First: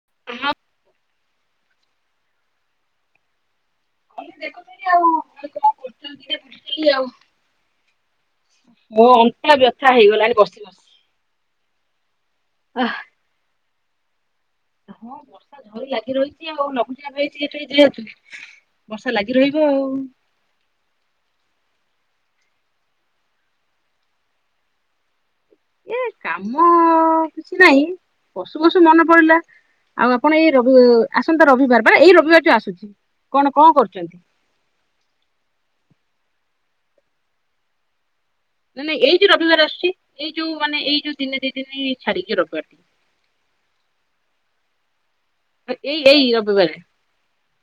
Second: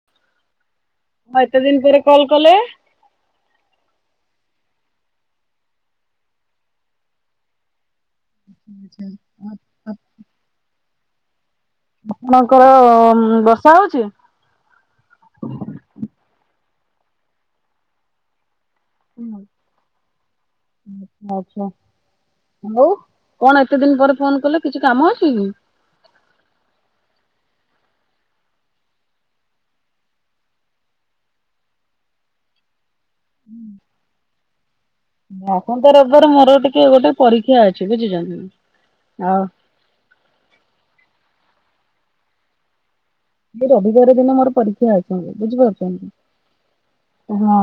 [unintelligible] କଣ ଏତେ ଦିନ ପରେ କଲ କଲେ? ଦେଖୁଥିଲ ଆଉ [unintelligible] କରିଦେଲି ଆଉ। ମୋ ଅଣ୍ଟା ବ୍ୟଥା ହେଇଗଲାଣି ବସି ବସି। ଆପଣଙ୍କର ବର୍ଷା ହଉଚି? ହଁ ବର୍ଷା ଝରି ଲାଗି ରହିଛି ଆଉ ଲଘୁଚାପ ହେଇଛି ଏଠି ଯେହେତୁ। ବର୍ଷା ଲାଗି ରହିବ ଆଉ। ହଉ। କଣ ଏତେ ଦିନ ପରେ ଫୋନ କଲେ କିଛି କାମ ଅଛି କି? ଏ କାମ କିଛି ନାହିଁ। ପଶୁ ପଶୁ ମନେ ପଡିଲା ଆଉ ଆପଣ ଏଇ ରବି ଆସନ୍ତା ରବିବାର ବା ଏଇ ରବିବାର ଯୋଉ ଆସୁଛି। କଣ କଣ କରୁଛନ୍ତି? ଆସନ୍ତା ରବିବାର ମ ମୋର ଟିକେ ଗୋଟେ ପରୀକ୍ଷା ଅଛି ବୁଝୁଛନ୍ତି ନା ନା ଏଇ ଯୋଉ ରବିବାର ଆସୁଛି ଏଇ ଯୋଉ ମାନେ ଏଇ ଯୋଉ ଦିନେ ଦି ଦିନି ଛାଡିକି ରବିବାର ଟି। ରବିବାର ଦିନ ମୋର ପରୀକ୍ଷା ଅ ଆ ଏଇ ଏଇ ରବି ବାରେ। ହଁ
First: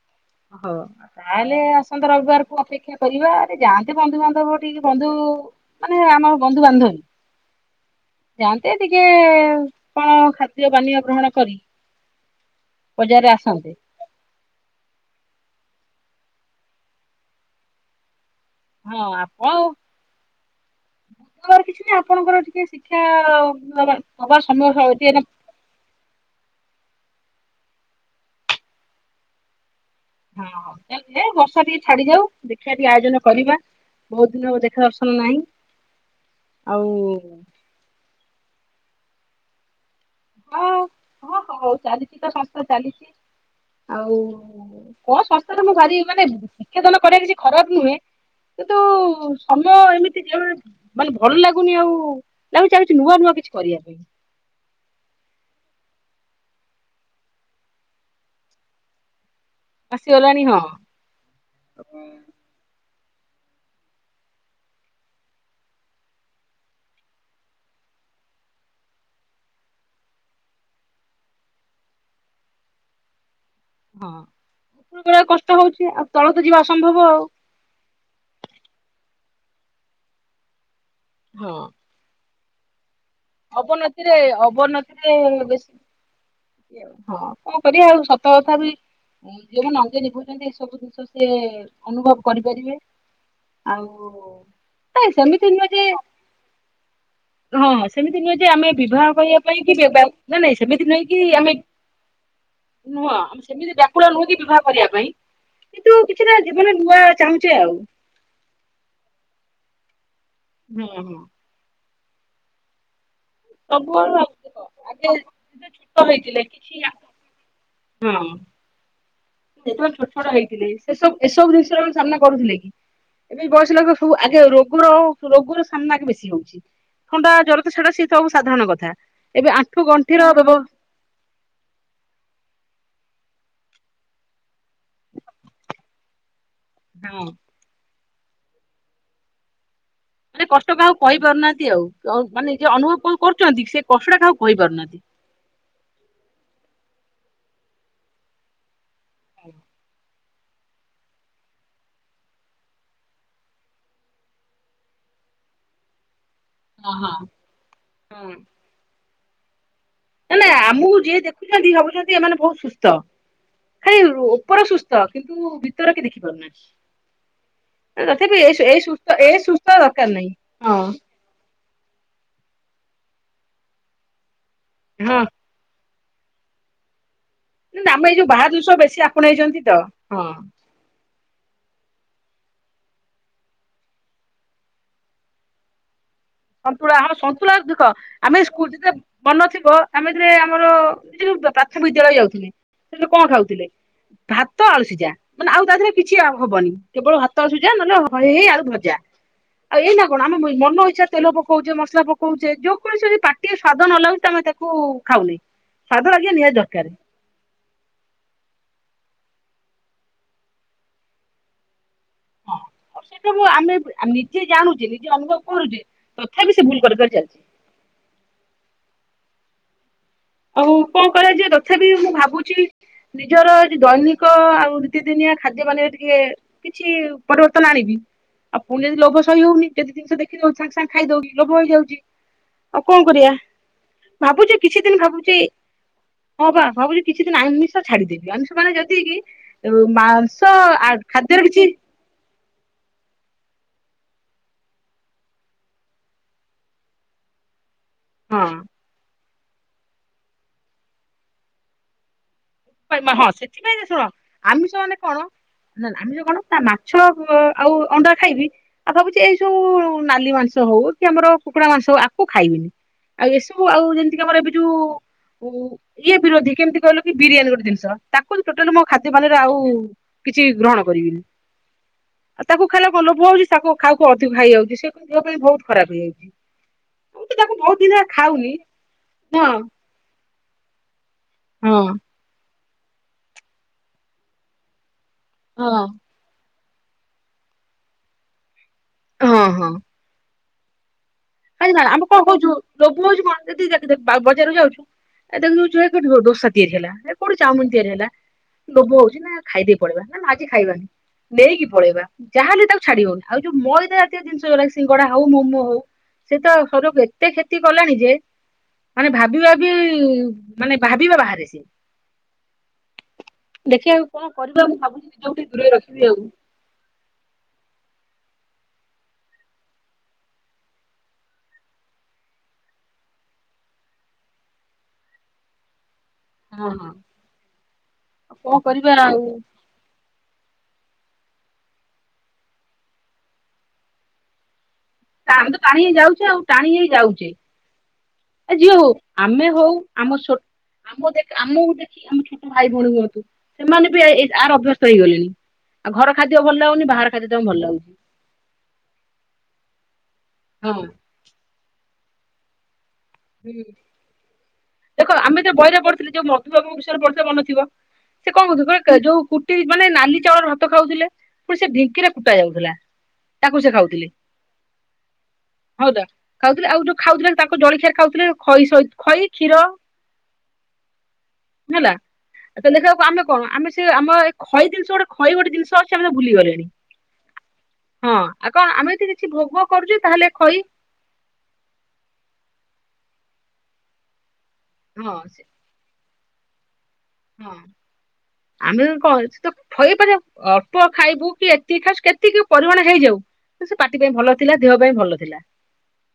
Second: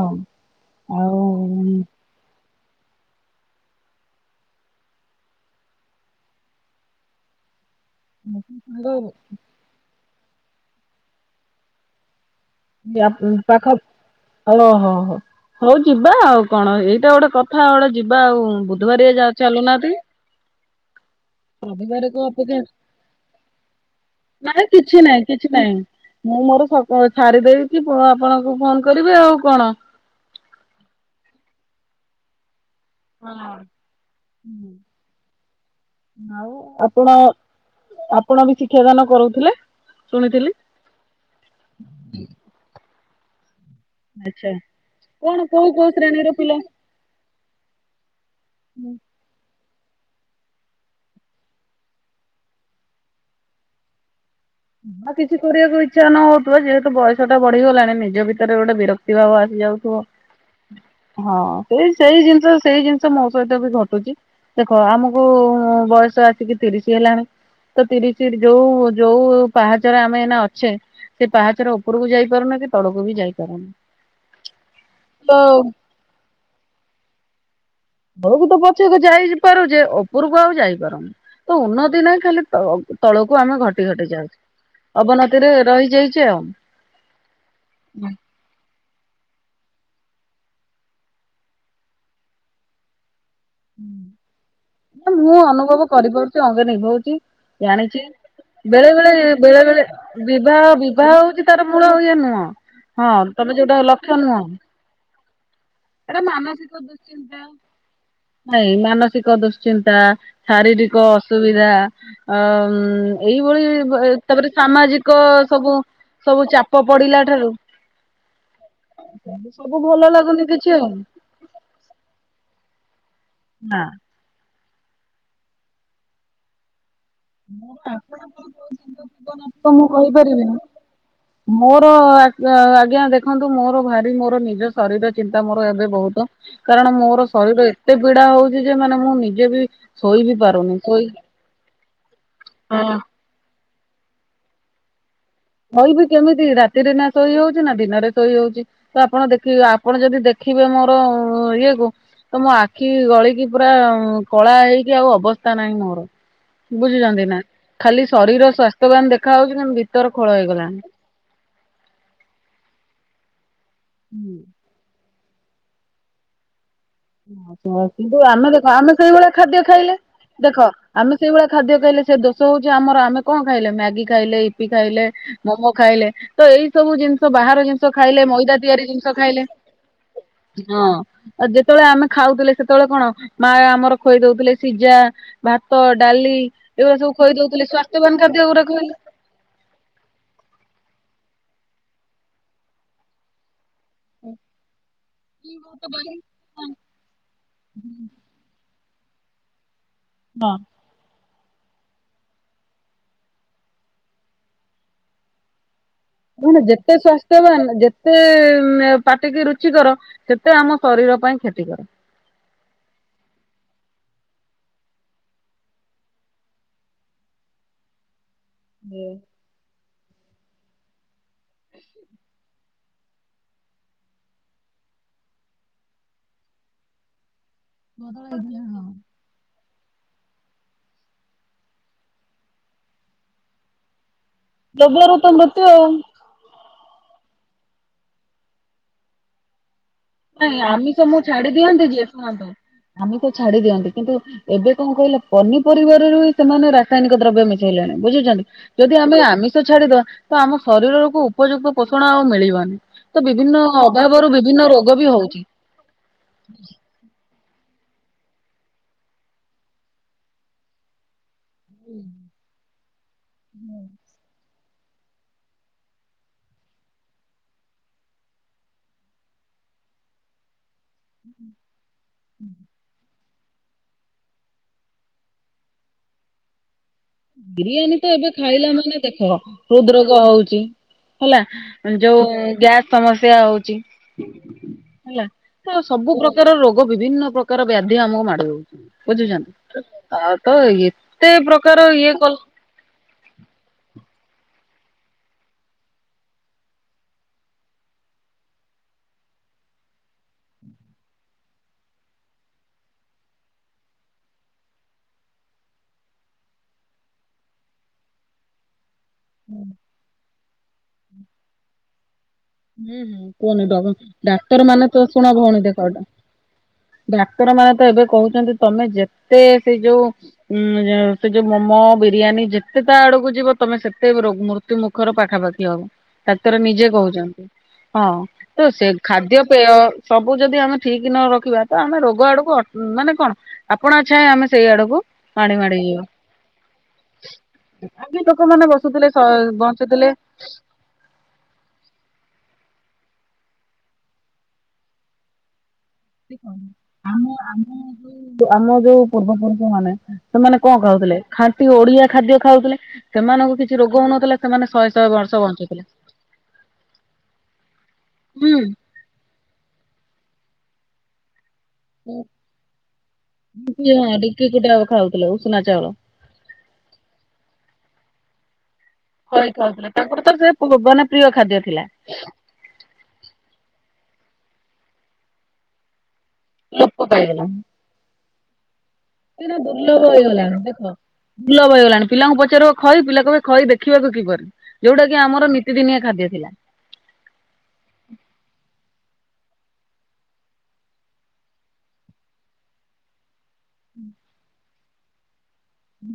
ହଉ ଆଉ ତାହେଲେ ଆସନ୍ତା ରବିବାରକୁ ଅପେକ୍ଷା କରିବା ଆରେ ଯାଆନ୍ତି ବନ୍ଧୁବାନ୍ଧବ ଟିକେ ବନ୍ଧୁ ମାନେ ଆମ ବନ୍ଧୁବାନ୍ଧବୀ। ଯାଆନ୍ତେ ଟିକେ କଣ ଖାଦ୍ୟ ପାନୀୟ ଗ୍ରହଣ କରି। ୟା ଉଁ ବଜାରରେ ପାଖ ଆସନ୍ତେ ଓ ହୋ ହୋ। ହଉ ଯିବା ଆଉ କଣ ଏଇଟା ଗୋଟେ କଥା ଗୋଟେ ଯିବା ଆଉ ଉଁ ହଁ ବୁଧବାରିଆ ଯାଉ ଆପଣ ଚାଲୁ ନାହାନ୍ତି। ବୁଧବାର କିଛି ନାହିଁ ରବିବାରକୁ ଆପଣଙ୍କର ଅପେକ୍ଷା ଟିକେ ଶିକ୍ଷା ଦବା ଦବା ସମୟ ନାଇଁ ହଁ କିଛି ହଁ ନାହିଁ କିଛି ନାହିଁ। ମୁଁ ମୋର ସକ ଛାରି ଦେଇକି ପ ଆପଣଙ୍କୁ ଫୋନ କରିବି ଆଉ କଣ। ହଁ ଏଲ ବି ଏ ବର୍ଷା ଟିକେ ଛାଡି ଯାଉ ଦେ ଖିଆ ଆୟୋଜନ ହଁ କରିବା ବହୁତ ଦିନ ହବ ଦେଖା ଦର୍ଶନ ନାହିଁ। ଆଉ ଆପଣ ଆପଣ ବି ଶିକ୍ଷାଦାନ କରୁଥିଲେ। ଶୁଣିଥିଲି ହଁ ହଁ ହଉ ଚାଲିଛି ତ ସଂସ୍ଥା ଚାଲିଛି। ଆଉ ଆଚ୍ଛା କଣ ସାସ୍ଥ୍ୟରେ କୋଉ ମୁଁ କୋଉ ଭାରି ମାନେ ଶ୍ରେଣୀର ପିଲା? ଶିକ୍ଷାଦନ କରିବା କିଛି ଖରାପ ନୁହେଁ କିନ୍ତୁ ସମୟ ଏମିତି ଜୀବନରେ ମାନେ ଭଲ ଲାଗୁନି ଆଉ ଲାଗୁଛି ଆଉ କିଛି ନୂଆ ନୂଆ କିଛି କରିବା ପାଇଁ। ନୂଆ କିଛି କରିବାକୁ ଇଚ୍ଛା ନ ହଉଥିବ ଯେହେତୁ ବୟସ ଟା ବଢିଗଲାଣି ନିଜ ଭିତରେ ଗୋଟେ ବିରକ୍ତି ଭାବ ଆ ହେଇଯାଉଥିବ ଆସିଗଲାଣି ହଁ ହଁ ସେଇ ସେଇ ଜିନିଷ ସେଇ ଜିନ ସେ ମୋ ସହିତ ବି ଘଟୁଛି ଦେଖ ଆମକୁ ବୟସ ଆସିକି ତିରିସି ହେଲାଣି। ତ ତିରିସି ର ଯୋଉ ଯୋଉ ପାହାଚର ଆମେ ଏଇନା ଅଛେ ସେ ପାହାଚର ଉପରକୁ ଯାଇପାରୁନେ କି ତଳକୁ ବି ଯାଇ ହଁ ଉପରୁ ଚଢ଼ିବାକୁ କଷ୍ଟ ହଉଛି ଆଉ ତଳ କୁ ଯିବା ଅସମ୍ଭବ ଆଉ। ତଳକୁ ତ ପଛକେ ଯାଇପାରୁଛେ ଓପରକୁ ଆଉ ଯାଇପାରୁନି ହଁ ତ ଉନ୍ନତି ନାହିଁ ଖାଲି ତ ତଳକୁ ଆମେ ଘଟି ଘଟି ଅବନତିରେ ଯାଉଛେ ଅବନତିରେ ଅବନତିରେ ବେଶୀ ରହିଯାଇଛେ ଆଉ। ହଁ କଣ କରିବା ଆଉ ସତ କଥା ବି। ଉଁ ଯେଉମାନେ ଅଙ୍ଗି ନିଭଉଛନ୍ତି ଏ ସବୁ ଜିନିଷ ସେ ଅନୁଭବ କରିପାରିବେ। ଆଉ କାଇଁ ମୁଁ ନୁହେଁ ଅନୁଭବ ଯେ କରିପାରୁଛି ଅଙ୍ଗେ ନିଭଉଛି ହଁ ଜାଣିଛି। ସେମିତି ନୁହେଁ ଯେ ଆମେ ବେଳେ ବେଳେ ବିବାହ କରିବା ବେଳେ ପାଇଁ କି ବେଳେ ଦେବା ନା ନାଇ ବିବାହ ସେମିତି ନୁହେଁ ବିବାହ କି ହଉଛି ଆମେ। ତାର ମୂଳ ଇଏ ନୁହଁ। ହଁ ନୁହଁ ଆମେ ତମେ ସେମିତି ଯୋଉଟା ବ୍ୟାକୁଳ ଲକ୍ଷ୍ୟ ନୁହଁ କି ବିବାହ କରିବା ପାଇଁ। କିନ୍ତୁ କିଛି ନାଇଁ ନା ଜୀବନ ନୂଆ ଚାହୁଁଛେ ଆଉ। ମାନସିକ ଦୁଶ୍ଚିନ୍ତା। ହଁ ହଁ ଶାରୀରିକ ଅସୁବିଧା ଅମ ଏଇଭଳି ବ ଏ ସବୁଆଡୁ ଆଗ ତାପରେ ଆଗେ ସାମାଜିକ ସବୁ। ଛୋଟ ହେଇଥିଲେ ସବୁ କିଛି ଚାପ ପଡିଲା ଠାରୁ। ହଁ। ସବୁ ଭଲ ଲାଗୁନି କି ଏସବୁ ଏସବୁ ଜିନିଷର କଣ ସାମ୍ନା କରୁଥିଲେ କି? ଏବେ ଏଇ ବୟସ ନା ହେଲାକୁ ସବୁ ଆଗେ ରୋଗର ରୋଗର ସାମ୍ନା ଆଗେ ବେଶୀ ହଉଛି। ଥଣ୍ଡା ଜର ତ ସେଟା ସିଏ ତ ଆଉ ସାଧାରଣ କଥା ଏବେ ତ ମୁଁ ଆଣ୍ଠୁ ଗଣ୍ଠିର କହିପାରିବିନି ବ୍ୟବ। ମୋର ଆଜ୍ଞା ଆଜ୍ଞା ଦେ ଦେଖନ୍ତୁ ମୋର ଭାରି ମୋର ନିଜ ଶରୀର ଚିନ୍ତା ମୋର ଏବେ ବହୁତ କାରଣ ହଁ ମୋର ଶରୀର ଏତେ ପିଡା ହଉଛି ଯେ ମାନେ ମୁଁ ନିଜେ ବି ଶୋଇ ବି ମାନେ କଷ୍ଟ ପାରୁନି କାହାକୁ ଶୋଇ କହିପାରୁନାହାନ୍ତି ଆଉ। କଉ ମାନେ ନିଜେ ଅନୁଭବ କଣ କରୁଛନ୍ତି ସେ କଷ୍ଟଟା କାହାକୁ କହିପାରୁନାହାନ୍ତି। କହିବି କେମିତି ରାତିରେ ନା ଶୋଇ ହଉଛି ନା ଦିନରେ ଶୋଇ ହଉଛି ତ ଆପଣ ଦେଖିବେ ଆପଣ ଯଦି ଦେ ଖିବେ ମୋର ଇଏ କୁ ତ ମୋ ଆଖି ଗଳିକି ପୁରା କଳା ହେଇକି ଆଉ ଅବ ତାନାଇ ମୋର ହଁ ହଁ। ବୁଝିଛନ୍ତି ନା ଖାଲି ହଁ ଶରୀର ସ୍ୱାସ୍ଥ୍ୟବାନ ଦେଖା ହଉଛି କିନ୍ତୁ ଭିତ ନା ନା ଆମକୁ ଯିଏ ଦେଖୁଛନ୍ତି ଭାବୁଛନ୍ତି ଏମାନେ ବହୁତ ସୁସ୍ଥ। ଖାଲି ଉପର ସୁସ୍ଥ କିନ୍ତୁ ଭିତରେ କି ଦେଖି ପାରୁନାହି। କିନ୍ତୁ ଆମେ ଦେଖ ଆମେ ସୁସ୍ଥ ସେଇଭଳିଆ ଏ ଖାଦ୍ୟ ସୁସ୍ଥ ଖାଇଲେ ଦରକାର ନାହିଁ। ଦେଖ ହଁ। ଆମେ ସେଇଭଳିଆ ଖାଦ୍ୟ ଖାଇଲେ ସେ ଦୋଷ ହଉଛି ଆମର ଆମେ କଣ ଖାଇଲେ ମ୍ୟାଗି ଖାଇଲେ, ଇପି ଖାଇଲେ, ହଁ ମୋମୋ ଖାଇଲେ ତ ଏଇ ସବୁ ଜିନ ଶ ବାହାର ଜିନିଷ ଆମେ ଏଇ ଖାଇଲେ ଯୋଉ ବାହାର ମଇଦା ତିଆରି ବେଶୀ ଜିନିଷ ଖାଇଲେ ଆପଣେଇଛନ୍ତି ତ ହଁ। ହଁ ଆ ଯେ ଯେତେବେଳେ ଆମେ ଖାଉଥିଲେ ସେତେବେଳେ କଣ ମା ଆମର ଖୋଇ ଦଉଥିଲେ ସିଝା ଭାତ ଡାଲି ସନ୍ତୁଳା ଏଗୁଡା ସବୁ ଆମ ଖୋଇ ସନ୍ତୁଳା ଦଉଥିଲେ ଦୁଃଖ ସ୍ୱାସ୍ଥ୍ୟବାନ ଆମେ ଖାଦ୍ୟ ଗୁଡା ସ୍କୁଲ ଯେତେ ଖୋଇଲେ ବନ ଥିବ ଆମେ ଯେରେ ଆମର ସେ ଯୋଉ ପା ପ୍ରାଥ ବିଦ୍ୟାଳୟ ଯାଉଥିଲେ ସେ କଣ ଖାଉଥିଲେ? ଭାତ ଆଳୁ ସିଝା ମାନେ ଆଉ ତା ଦେହରେ କିଛି ଆଉ ହବନି କେବଳ ଭାତ ଆଳୁସିିଝା ନହେଲେ ହ ହେଇ ଆଳୁ ଭଜା। ଆଉ ଏଇ ନା କଣ ଆମ ଇ ମନଇଚ୍ଛା ରେ ତେଲ ପକଉଛେ ମସଲା ପକଉଛେ ଯଉ କୌଣସି ପାଟିଏ ସ୍ଵାଦ ନଲାଗୁଛି ଆମେ ତାକୁ ଖାଉନି। ସ୍ଵାଦ ଲାଗିବା ନିହାତି ଦରକାର ଯେତେ ସ୍ୱାସ୍ଥ୍ୟବାନ ଯେତେ ପାଟିକି ରୁଚି କର ସେତେ ଆମ ଶରୀର ପାଇଁ କ୍ଷତି କର। ହଁ। ଆଉ ସେଟାକୁ ଆମେ ଆ ନିଜେ ଜାଣୁଛେ ନିଜେ ଅନୁଭବ କରୁଛେ ତଥାପି ସେ ଭୁଲ କରିବାର ଚାଲିଛି। ହୁଁ। ଆଉ କଣ କରାଯିବଏ ତଥାପି ମୁଁ ଭାବୁଛି ନିଜର ଯଇ ଦୈନିକ ଆଉ ରୀତିଦିନିଆ ଖାଦ୍ୟ ମାନେ ଟିକେ କିଛି ପରିବର୍ତ୍ତନ ଆଣିବି ଆଉ ପୁଣି ଯଦି ଲୋଭ ସହି ହଉନି ଯଦି ଜିନିଷ ଦେଖିଦଉଛି ସାଙ୍ଗେ ସାଙ୍ଗେ ଖାଇଦଉଛି ଲୋଭ ହେଇଯାଉଛି ଆଉ କଣ କରିବା? ଭାବୁଛୁ କିଛି ଦିନ ଭାବୁ ବତଆଉ। ଭାବୁଛି କିଛି ଦିନ ଆମିଷ ଛାଡିଦେବି ଆମିଷ ମାନ ଯଦିକି ନାଇଁ ଆମିଶ ମୁଁ ଛାଡି ଦିଅନ୍ତି ଯିଏ ଶୁଣନ୍ତୁ ଆମିଶ ଛାଡି ଦିଅନ୍ତି। କିନ୍ତୁ ଏବେ କଣ କହିଲା ପନିପରିବାରରୁ ହି ସେମାନେ ରାସାୟନିକ ଦ୍ରବ୍ୟ ମିଶ ଣି ବୁଝିଛନ୍ତି ଯଦି ଆମେ ଆମି ଶ ଛାଡିଦବା ତ ଆମ ଶରୀରକୁ ଉପଯୁକ୍ତ ପୋଷଣ ଆଉ ମିଳିବ ନି ହଁ ତ ହଁ ବିଭିନ୍ନ ସେଥିପାଇଁ ଶୁଣ ଅଭାବରୁ ବିଭିନ୍ନ ଆମିଷ ରୋ ମାନେ କଣ ନା ଆମେ ଯ କଣ ତା ମାଛ ଆଉ ଅଣ୍ଡା ଖାଇବି ଆଉ ଭାବୁଛି ଏଇ ସବୁ ନାଲି ମାଂସ ହଉ କି ଆମର କୁକୁଡ଼ା ମାଂସ ହଉ ଆକୁ ଖାଇବିନି ଆଉ ଏସବୁ ଆଉ ଯେମତିିକି ଆମର ଏଇ ବି ଯୋଉ ଇଏ ବିରୋଧୀ କେମିତି କହିଲ କି ବିରିୟାନୀ ଗୋଟେ ଜିନିଷ ତାକୁଲଟୋଟାଲ ମୋ ଖାଦ୍ୟ ପାନରେ ଆଉ କିଛି ଗ୍ରହଣ କରିବି ଆଉ ତାକୁ ଖାଇଲାଳୁ କଁ ଲୋଭ ହୋଉଚି? ତାକୁ ଖାଉହାକୁ ଅଧିକ ହେଇଯାଉଛି ସେ କ ଦେହ ପାଇଁ ବହୁତ ଖରାପ ହେଇଯାଉଛି। ମୁଁ ତ ତାକୁ ବହୁତ ବିରିୟାନୀ ଦିନ ତ ଏବେ ଖାଉନି ଖାଇଲା ମାନେ ଦେଖ ହଁ ହଁ। ହୃଦ ରୋଗ ହଉଛି। ହେଲା ଯୋଉ ଗ୍ୟାସ ସମସ୍ୟା ହଉଛି। ହେଲା ତ ହଁ। ସବୁ ପ୍ରକାର ରୋଗ ବିଭିନ୍ନ ପ୍ରକାର ବ୍ୟାଧି ଆମକୁ ମାଡ ହଉଛି। ହଁ ବୁଝୁଛନ୍ତି ତ ଏତେ ନାଇଁ ପ୍ରକାର ନା ଆମେ ଇଏ କଣ କଲ କହୁଛୁ ଲୋଭ ହଉଛି କଣ ଯଦି ଯ ବଜାରକୁ ଯାଉଛୁ ଏ ଦେଖ ଯଉଠୁ ଦୋ ଦୋସା ତିଆରି ହେଲା ଏ କୋଉଠି ଚାଉମିନ ତିଆରି ହେଲା ଲୋଭ ହଉଛି ନା ଖାଇଦେଇ ପଡିବା ନା ଆଜି ଖାଇବାନି। ନେଇକି ପଳେଇବା ଯାହାଲେ ତାକୁ ଛାଡି ହଉନି ଆଉ ଯୋଉ ମଇଦା ଜାତୀୟ ଜିନିଷ ଉରା ସିଙ୍ଗଡା ହଉ ମୋମୋ ହଉ ସେ ତ ସର ଏତେ କ୍ଷତି କଲାଣି ଯେ ମାନେ ଭାବି ଭାବି ମାନେ ଭାବିବା ବାହାରେସିଏ। ହୁଁ ହୁଁ କୁହନି କରିବା ଡାକ୍ତର ମୁଁ ମାନେ ତ ଭାବୁଛି ଶୁଣ ନିଜକୁ ଟିକେ ଭଉଣୀ ଦୂରେଇ ଦେଖ ଏ ରଖିବି ଟା। ଆଉ। ଡାକ୍ତର ମାନେ ତ ଏବେ କହୁଛନ୍ତି ତମେ ଯେତେ ସେଇ ଯୋଉ ଉଁ ସେ ଯୋଉ ମୋମୋ ବିରିୟାନୀ ଯେତେ ତା ଆଡକୁ ଯିବ ତମେ ସେତେ ରୋ ମୃତ୍ୟୁ ମୁଖର ପାଖାପାଖି ହବ। ଡାକ୍ତର ହଁ ନିଜେ ହଁ। କହୁଚନ୍ତି ହଁ ଆଉ କଣ ତ ସେ କରିବା ଆଉ ଖାଦ୍ୟ ପେୟ ସବୁ ଯଦି ଆମେ ଠିକ ନ ରଖିବା ତ ଆମେ ରୋଗ ଆଡକୁ ଅ ମାନେ କଣ ଆପଣା ଛାଏଁ ଆମେ ସେଇ ଆଡକୁ ତା ଆମେ ମାଡି ତ ମାଡି ଟାଣି ହେଇ ଯିବା ଯାଉଚେ ଆଉ ଟାଣି ହେଇ ଯାଉଚେ। ଆଗେ ଏ ଲୋକମାନେ ଯିଏ ହଉ ବସୁଥିଲେ ଆମେ ହଉ ବଞ୍ଚୁଥିଲେ ଆମ ଶୋଟ୍ ଆମ ଦେ ଆମକୁ ଦେଖି ଆମେ ଛୋ ଭାଇ ଭଉଣୀ ହୁଅନ୍ତୁ ସେମାନେ ବି ଏଇ ଏଇ ଆର ଅଭ୍ୟସ୍ତ ହେଇଗଲେଣି। ଆଉ ଘର ଖାଦ୍ୟ ଭଲ [unintelligible] ଲାଗୁନି ବାହାର ଖାଦ୍ୟ ଆମ ତାଙ୍କୁ ଭଲ ଆମ ଲାଗୁଛି। ଯୋଉ ଆମ ଯୋଉ ପୂର୍ବପୁରୁଷ ମାନେ ସେମାନେ ହଁ କଁ ହୁଁ। ଖାଉ ଥିଲେ ଖାଣ୍ଟି ଓଡିଆ ଖାଦ୍ୟ ଖାଉଥୁଲେ ସେମାନଙ୍କୁ କିଛି ରୋଗ ହଉନଥିଲା। ସେ ଦେଖ ଆମେ ଯେ ବଇରେ ପଢୁଥିଲୁ ଯୋଉ ମଧୁବାବୁ ବିଷୟରେ ପଢୁଥିଲେ ମନ ଥିବ। ସେ କଣ ହୁଁ କହୁ [unintelligible] ଯୋଉ କୁଟି ମାନେ ନାଲି ଚାଉଳର ଭାତ ଖାଉଥିଲେ। ପୁଣି ସେ ଢିଙ୍କିରେ କୁଟା ଯାଉଥିଲା ତାକୁ ସେ ଖାଉଥିଲି। ଡିକି କୁଟା ଖାଉଥିଲେ ଉଷୁନା ଚାଉଳ। [unintelligible] ଖାଉଥିଲେ ଆଉ ଯୋଉ ଖାଉଥୁଲେ ତାଙ୍କ ଜଳଖିଆରେ ଖାଉଥିଲେ ଖଇ ସହିତ ଖଇ ଖାଉଥିଲେ ତାଙ୍କର ତ ସେ [unintelligible] ବନା ପ୍ରିୟ ଖାଦ୍ୟ ଥିଲା। ତାଲେ ସିଏ ଆଉ ଆମେ କଣ ଆମେ ସେଇ ଆମ ଏଇ ଖଇ ଜିନିଷ ଗୋଟେ ଖଇ ଗୋଟେ ଜିନିଷ ଅଛି ଆମେ ତାକୁ ଭୁଲିଗଲେଣି। ଲୋପ ପାଇଗଲା। ହଁ ଆଁ କଣ ଆମେ ଯଦି କିଛି ଭୋଗ କରୁଚେ ତାହେଲେ ଖଇ ଲୋପ ହେଇଗଲାଣି ପିଲାଙ୍କୁ ପଚାରିବ ଖାଇ ପିଲା କଇବେ ଖଇ ଦେଖିବାକୁ କିପରି? ଯୋଉଟା ହଁ କି ସେ ଆମର ନିତିଦିନିଆ ଖାଦ୍ୟ ଥିଲା। ହଁ ଆମେ କଁ ଅଛ୍। ତ ଫଇପାରେ ଅଳ୍ପ ଖାଇବୁ କି ଏତିକି ଖାଇୁବ କେତିକି ପରିମାଣ ହେଇଯାଉ। ସେ ପାଟି ପାଇଁ ଭଲ ଥିଲା ଦେହ ପାଇଁ ଭଲ ଥିଲା। ହୁଁ।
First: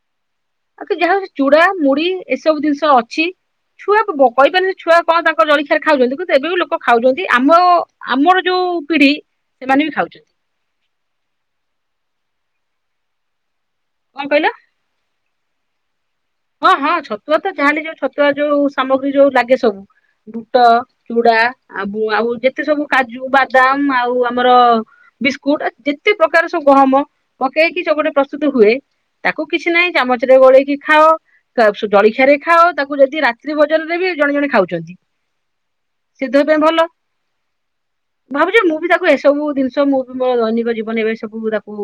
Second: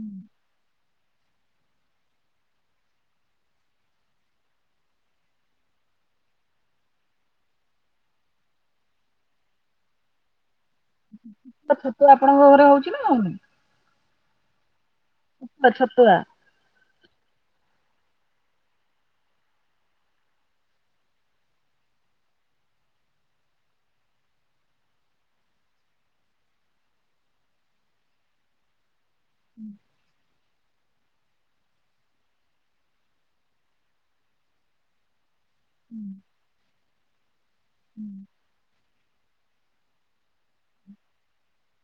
ଆଉ କି ଯାହା ହୋଉ ଚୁଡା ମୁଢି ଏସବୁ ଜିନିଷ ଅଛି। ଛୁଆଙ୍କୁ ବ କହିପାରନି ଛୁଆ କଣ ତାଙ୍କର ଜଳିଖି [unintelligible] ଖାଉଚନ୍ତି କିନ୍ତୁ ଏବେ ବି ଲୋକ ଖାଉଚନ୍ତି ଆମ ଆମର ଯୋଉ ପିଢି ସେମାନେ ବି ଖାଉଚନ୍ତି। ତ ଛତୁଆ ଆପଣଙ୍କ ଘରେ ହଉଚି ନା ହଉନି? କଣ କଇଲ? [unintelligible] ଛତୁଆ। ହଁ ହଁ ଛତୁଆ ତ ଯାହେଲେ ଯୋଉ ଛତୁଆ ଯୋଉ ସାମଗ୍ରୀ ଯୋଉ ଲାଗେ ସବୁ। ବୁଟ, ଚୁଡା ଆ ବୋ ଆଉ ଯେତେ ସବୁ କାଜୁ, ବାଦାମ ଆଉ ଆମର ବିସ୍କୁଟ ଏ ଯେତେ ପ୍ରକାର ସବୁ ଗହମ ପକେଇକି ସବୁ ଗୋଟେ ପ୍ରସ୍ତୁତ ହୁଏ। ତାକୁ କିଛି ନାଇଁ ଚାମଚ ରେ ଗୋଳେଇକି ଖାଅ। ତା ସୁ ଜଳଖିଆରେ ଖାଅ ତାକୁ ଯଦି ରାତ୍ରି ଭୋଜନରେ ବି ଜଣେ ଜଣେ ଖାଉଚନ୍ତି। ସିଏ ଦେହ ପାଇଁ ଭଲ। ଭାବୁଚି ମୁଁ ବି ତାକୁ ଏସବୁ ଜିନିଷ ମୁଁ ବି ମୋର ଦୈନିକ ଜୀବନ ଏବେ ସବୁ ତାକୁ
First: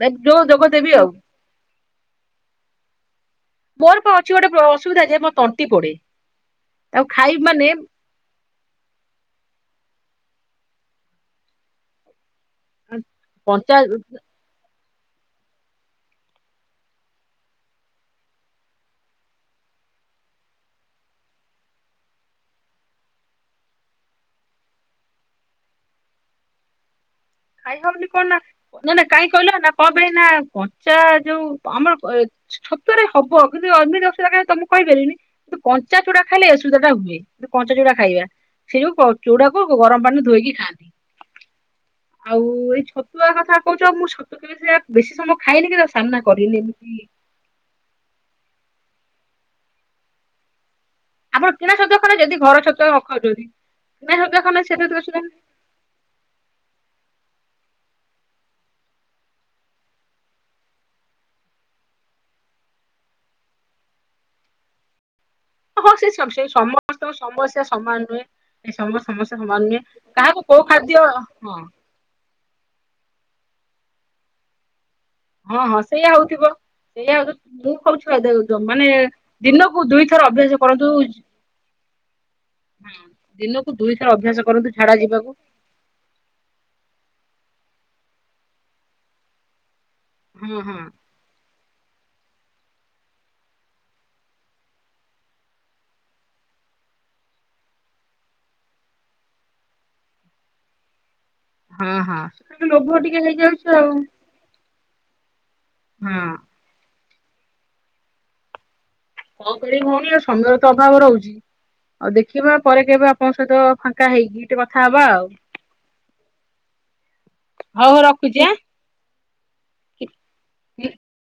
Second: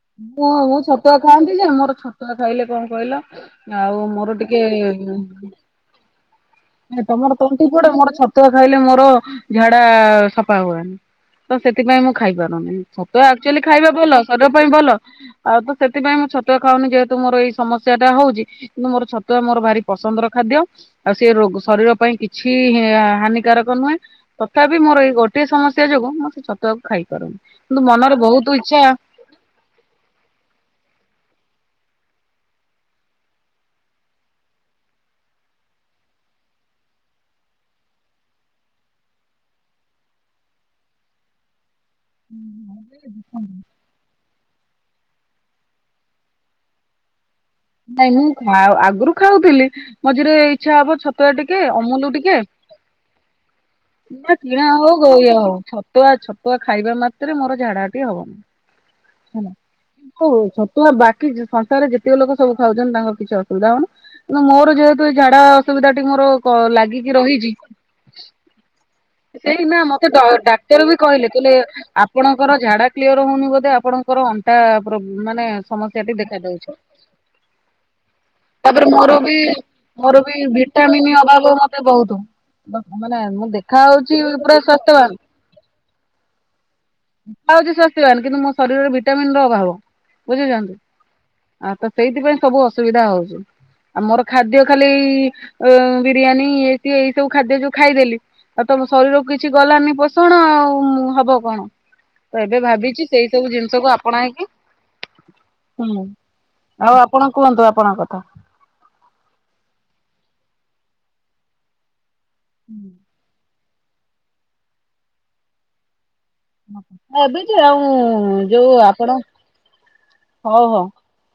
ଦେ- ଯୋଉ ମୁଁ ଯୋଗ ଦେବି ଆଉ ଛତୁଆ ଖାଆନ୍ତି ଯେ ମୋର ଛତୁଆ ଖାଇଲେ କଣ କଇଲ ଆଉ ପା ଅଛି ମୋର ଗୋଟେ ଟିକେ ପ୍ର- ଅସୁବିଧା ଯେ ମୋ ତଣ୍ଟି ପୋଡେ ମାନେ ତାକୁ ତମର ଖାଇବି ତଣ୍ଟି ମାନେ ପୋଡେ ମୋର ଛତୁଆ ଖାଇଲେ ମୋର ଝାଡା ସଫା ହୁଏନି ତ ସେଥିପାଇଁ ମୁଁ ଖାଇପାରୁନି ଛତୁଆ ଆକ୍ଚୁଲି କଞ୍ଚା ଖାଇବା ଭଲ ଶରୀର ପାଇଁ ଭଲ। ଆଉ ତ ସେତିପାଇଁ ମୁଁ ଛତୁଆ ଖାଉନି ଯେହେତୁ ମୋର ଏଇ ସମସ୍ୟା ଟା ହଉଚି କିନ୍ତୁ ମୋର ଛତୁଆ ମୋର ଭାରି ପସ ନ୍ଦର ଖାଦ୍ୟ ଆଉ ସେ ରୋଗ ଶରୀର ପାଇଁ କିଛି ହେଁ ହାନିିକାରକ ନୁହେଁ ତଥାପି ମୋର ଏଇ ଗୋଟିଏ ସମସ୍ୟା ଯୋଗୁଁ ମୁଁ ସେଇ ଛତୁଆକୁ ଖାଇ ଖାଇ ହବନି କଣ ନା ନା ନା କାଇଁକି କଇଲ ନା କପାଇଁ ନା କଞ୍ଚା ଯୋଉ ପ ଆମର ପ ଏ ଛ-ଛତୁଆ ରେ ହବ କିନ୍ତୁ ଅ ଏମିତି ଅସୁବିଧା କାଇଁ ତମକୁ କହିପାରିବିନି କିନ୍ତୁ କଞ୍ଚା ଚୁଡା ଖାଇଲେ ଏ ସ ଅସୁବିଧା ଟା ହୁଏ ତ କଞ୍ଚା ଚୁଡା ଖାଇବା ସେଇଯୋଉ ଚୁଡାକୁ ଗରମ ପାଣିରେ ଧୋଇକି ଖାଆନ୍ତି। [inaudible] ଆଉ ଏଇ ଛତୁଆ କଥା କହୁଚ ମୁଁ ସୁ ତ କେବେ ସେୟା ବେଶୀ ସମୟ ଖାଏନି କି ତା ସାମ୍ନା କରିନି ଏମିତି ନାଇଁ ମୁଁ ଖା ଆଗରୁ ଖାଉଥୁଲି ମଝିରେ ଏଇ ଇଛା ହବ ଛତୁଆ ଆମର ଟିକେ କିଣା ଛତୁଆ ଅମୁଲ ଖାଉନା ଟିକେ ଯଦି ଘର ଛତୁଆ ନ ଖାଉଛନ୍ତି ବା ଛତୁଆ ଖାଉନା କିଣା ସେ ହଉ ଛତୁଆ ଗୋ ସୁଧା। ଇଏ ହଉ ଛତୁଆ ଛତୁଆ ଖାଇବା ମାତ୍ରେ ମୋର ଝାଡା ପି ହେବ। ହୁଁ, ହୋଉ ଛତୁଆ ବାକି ସଂସାରେ ଯେତିକ ଲୋକ ସବୁ ଖାଉଛନ୍ତି ତାଙ୍କର କିଛି ଅସୁବିଧା ହଉନି। କିନ୍ତୁ ମୋର ଯେହେତୁ ଝାଡା ଅସୁବିଧା ହଁ ଟି ସେ ମୋର ସମ- ସେ ସମସ୍ତଙ୍କ ଲାଗିକି ରହିଛି। ସମସ୍ୟା ସମାନ ନୁହେଁ ସମସ୍ତ ସମସ୍ୟା ସମାନ ସେଇନା ନୁହେଁ ମତେ କାହାକୁ କୋଉ ଡାକ୍ତର ଖାଦ୍ୟ ବି କହିଲେ, କହିଲେ ହଁ ଆପଣଙ୍କର ଝାଡା କ୍ଲିଅର ହଉନି ବୋଧେ ଆପଣଙ୍କର ଅଣ୍ଟା [unintelligible] ମାନେ ହଁ ହଁ ସମସ୍ୟା ସେଇଆ ଟି ହଉଥିବ ଦେଖାଯାଉଛି। ସେଇଆ ହଉ ମୁଁ କହୁଛି ତାପରେ ମାନେ ମୋର ବି, ଦିନକୁ ଦୁଇଥର ମୋର ବି ଅଭ୍ୟାସ କରନ୍ତୁ ହଁ ଭିଟାମନ୍ ଅଭାବ ମତେ ବହୁତ। ମାନେ ମୁଁ ଦିନକୁ ଦେଖା ଦୁଇଥର ହଉଛି ଅଭ୍ୟାସ ପୁରା କରନ୍ତୁ ଝାଡା ସ୍ୱାସ୍ଥ୍ୟବାନ। ଯିବାକୁ ଦେଖାଯାଉଛି ସ୍ୱାସ୍ଥ୍ୟବାନ କିନ୍ତୁ ମୋ ଶରୀରରେ ଭିଟାମିନ ର ଅଭାବ। ହଁ ବୁଝୁଛନ୍ତି ହଁ ଆଉ ସେଇଥିପାଇଁ ସବୁ ଅସୁବିଧା ହଉଛି। ଆମର ଖାଦ୍ୟ ଖାଲିଇ ବିରିୟାନୀ ଏ ଏଇ ସବୁ ଖାଦ୍ୟ ଯୋଉ ଖାଇଦେଲି। ଆଉ ତମ ଶରୀରକୁ କିଛି ଗଲାନି ପୋଷଣ ଆଉ ହବ କଣ, ହଁ ହଁ ତ ଏବେ ଲୋଭ ଭାବିଛି ଟିକେ ସେଇ ସବୁ ଜିନିଷକୁ ଆପଣାଇକି। ହୁଁ। ଆଉ ଆପଣ କୁହନ୍ତୁ ଆପଣଙ୍କ କଥା। କଣ କହିବି ଭଉଣୀ ଆଉ ସମୟର ତ ଅଭାବ ରହୁଛି। ଆଉ ଦେଖିବା ପରେ କେବେ ଆପଣଙ୍କ ସହିତ ଫାଙ୍କା ହେଇକି ଟିକେ କଥା ହବା ଆଉ। ଏବେଯେ ଆଉ ହଉ ହଉ ରଖୁଛି ଆଁ ଯୋଉ ଆପଣ, ହଉ ହଉ।